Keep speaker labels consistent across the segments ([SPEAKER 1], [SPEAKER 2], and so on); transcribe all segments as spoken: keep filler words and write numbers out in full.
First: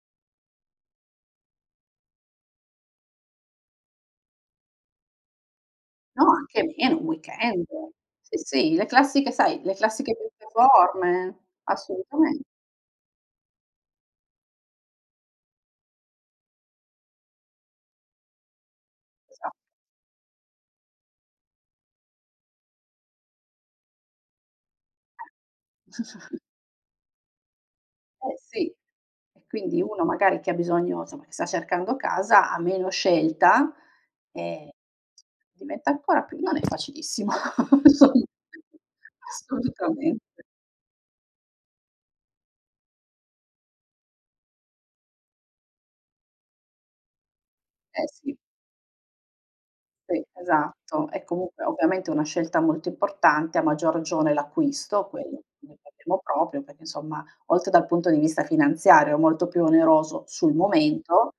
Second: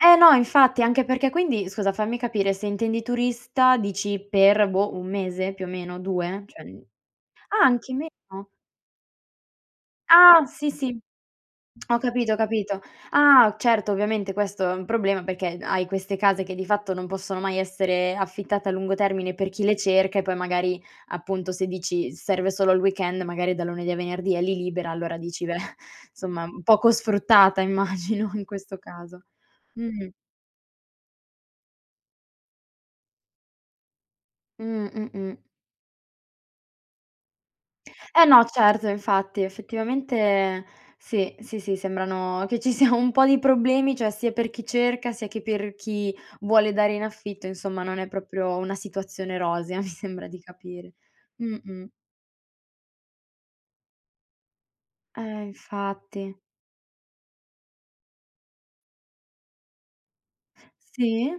[SPEAKER 1] Eh no, infatti, anche perché quindi, scusa, fammi capire se intendi turista, dici per, boh, un mese più o meno,
[SPEAKER 2] No,
[SPEAKER 1] due
[SPEAKER 2] anche
[SPEAKER 1] ceh mhmm
[SPEAKER 2] meno, un
[SPEAKER 1] ah
[SPEAKER 2] weekend.
[SPEAKER 1] anche meno?
[SPEAKER 2] Sì sì, le classiche sai, le classiche
[SPEAKER 1] Ah sì, sì,
[SPEAKER 2] piattaforme,
[SPEAKER 1] ho capito, ho
[SPEAKER 2] assolutamente.
[SPEAKER 1] capito. Ah certo, ovviamente, questo è un problema perché, hai queste case che di fatto non possono mai essere affittate a lungo termine per
[SPEAKER 2] Esatto.
[SPEAKER 1] chi le cerca e poi magari appunto, se dici, serve solo il weekend, magari è da lunedì a venerdì è li libera, allora dici,
[SPEAKER 2] [unintelligible]
[SPEAKER 1] insomma, poco sfruttata immagino
[SPEAKER 2] Eh
[SPEAKER 1] in
[SPEAKER 2] sì,
[SPEAKER 1] questo caso,
[SPEAKER 2] e quindi uno
[SPEAKER 1] mh.
[SPEAKER 2] magari che ha bisogno, insomma, che sta cercando casa, ha meno scelta,
[SPEAKER 1] Mh,
[SPEAKER 2] ehm,
[SPEAKER 1] mh mh.
[SPEAKER 2] diventa ancora più non è facilissimo.
[SPEAKER 1] Eh no, certo infatti,
[SPEAKER 2] Assolutamente.
[SPEAKER 1] effettivamente sì, sì, sì, sembrano che ci sia un po' di problemi, cioè sia per chi cerca, sia che per chi vuole dare in affitto, insomma non
[SPEAKER 2] Eh
[SPEAKER 1] è
[SPEAKER 2] sì.
[SPEAKER 1] propio una situazione rosea, mi
[SPEAKER 2] Sì,
[SPEAKER 1] sembra di capire.
[SPEAKER 2] esatto, è comunque,
[SPEAKER 1] Mh-mh.
[SPEAKER 2] ovviamente, una scelta molto importante, a maggior ragione l'acquisto,
[SPEAKER 1] Eh
[SPEAKER 2] quello non ne parliamo
[SPEAKER 1] infatti.
[SPEAKER 2] propio perché insomma, oltre dal punto di vista finanziario molto più oneroso sul
[SPEAKER 1] Sì?
[SPEAKER 2] momento,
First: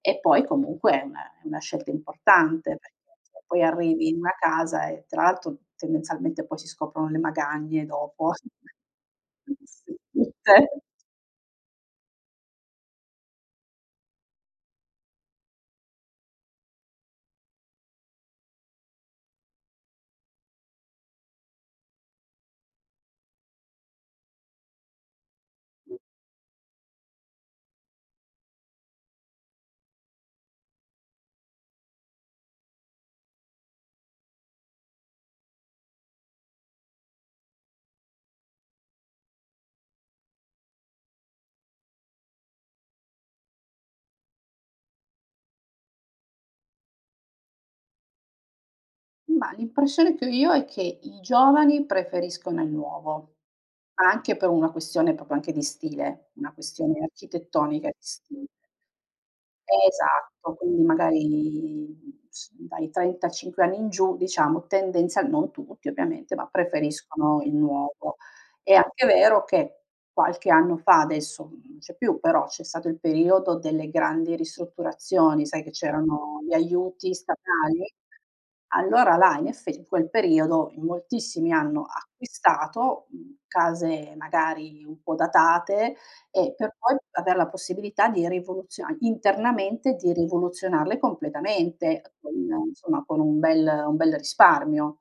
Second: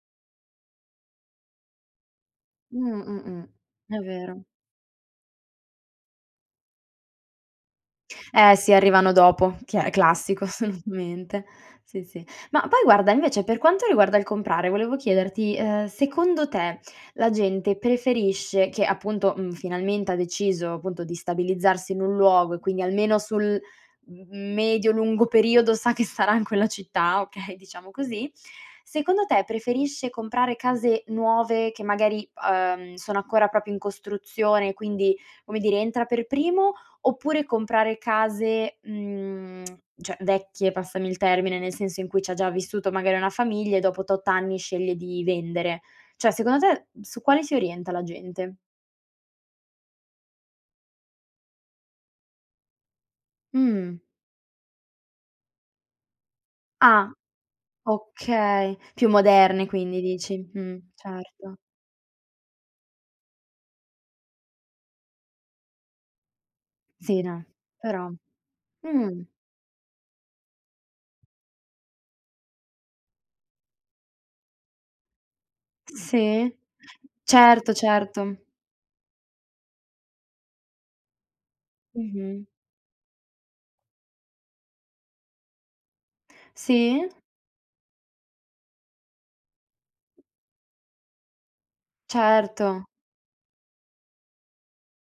[SPEAKER 2] e poi comunque è una è una scelta importante,
[SPEAKER 1] Mh,
[SPEAKER 2] perché
[SPEAKER 1] mh
[SPEAKER 2] [unintelligible] poi
[SPEAKER 1] mh è
[SPEAKER 2] arrivi in una
[SPEAKER 1] vero.
[SPEAKER 2] casa, e tra l'altro, tendenzialmente, poi si scoprono le magagne dopo eh sì,
[SPEAKER 1] Eh sì, arrivano dopo, che è classico
[SPEAKER 2] tutte.
[SPEAKER 1] assolutamente. Sì, sì. Ma poi guarda, invece, per quanto riguarda il comprare, volevo chiederti, uhm, secondo te, la gente preferisce che, appunto, mhmm, finalmente ha deciso appunto di stabilizzarsi in un luogo e quindi almeno sul, mhmm, medio lungo periodo sa che sarà in quella città, okay diciamo così, secondo te, preferisce comprare case nuove che magari, uhm, sono ancora propio in costruzione, quindi, come dire entra per primo oppure, comprare case, mhmm, cioè vecchie, passami il termine, nel senso, in cui c' ha già vissuto magari una famiglia, e dopo tot anni sceglie di vendere ceh, secondo te, su quale si orienta la gente?
[SPEAKER 2] Mah l'impressione è che ho io è che, i giovani preferiscono il nuovo,
[SPEAKER 1] Mh.
[SPEAKER 2] anche per una questione propio anche di stile, una questione
[SPEAKER 1] Ah,
[SPEAKER 2] architettonica di stile.
[SPEAKER 1] okay, più moderne quindi dici,
[SPEAKER 2] Esatto,
[SPEAKER 1] mh,
[SPEAKER 2] quindi
[SPEAKER 1] certo.
[SPEAKER 2] magari, s dai trentacinque anni in giù diciamo, tendenzial non tutti ovviamente, ma
[SPEAKER 1] Sì,
[SPEAKER 2] preferiscono
[SPEAKER 1] no,
[SPEAKER 2] il
[SPEAKER 1] però
[SPEAKER 2] nuovo. È anche
[SPEAKER 1] mh.
[SPEAKER 2] vero che, qualche anno fa adesso non c'è più però, c'è stato il periodo delle grandi ristrutturazioni, sai, che c'erano
[SPEAKER 1] Sì,
[SPEAKER 2] gli aiuti
[SPEAKER 1] certo,
[SPEAKER 2] statali,
[SPEAKER 1] certo.
[SPEAKER 2] allora là in eff in quel periodo, in moltissimi hanno
[SPEAKER 1] Mh-mh.
[SPEAKER 2] acquistato, mhmm, case magari un po' datate e per poi
[SPEAKER 1] Sì.
[SPEAKER 2] aver la possibilità di rivoluziona internamente di rivoluzionarle completamente, con
[SPEAKER 1] Certo.
[SPEAKER 2] insomma, con un bel un bel risparmio.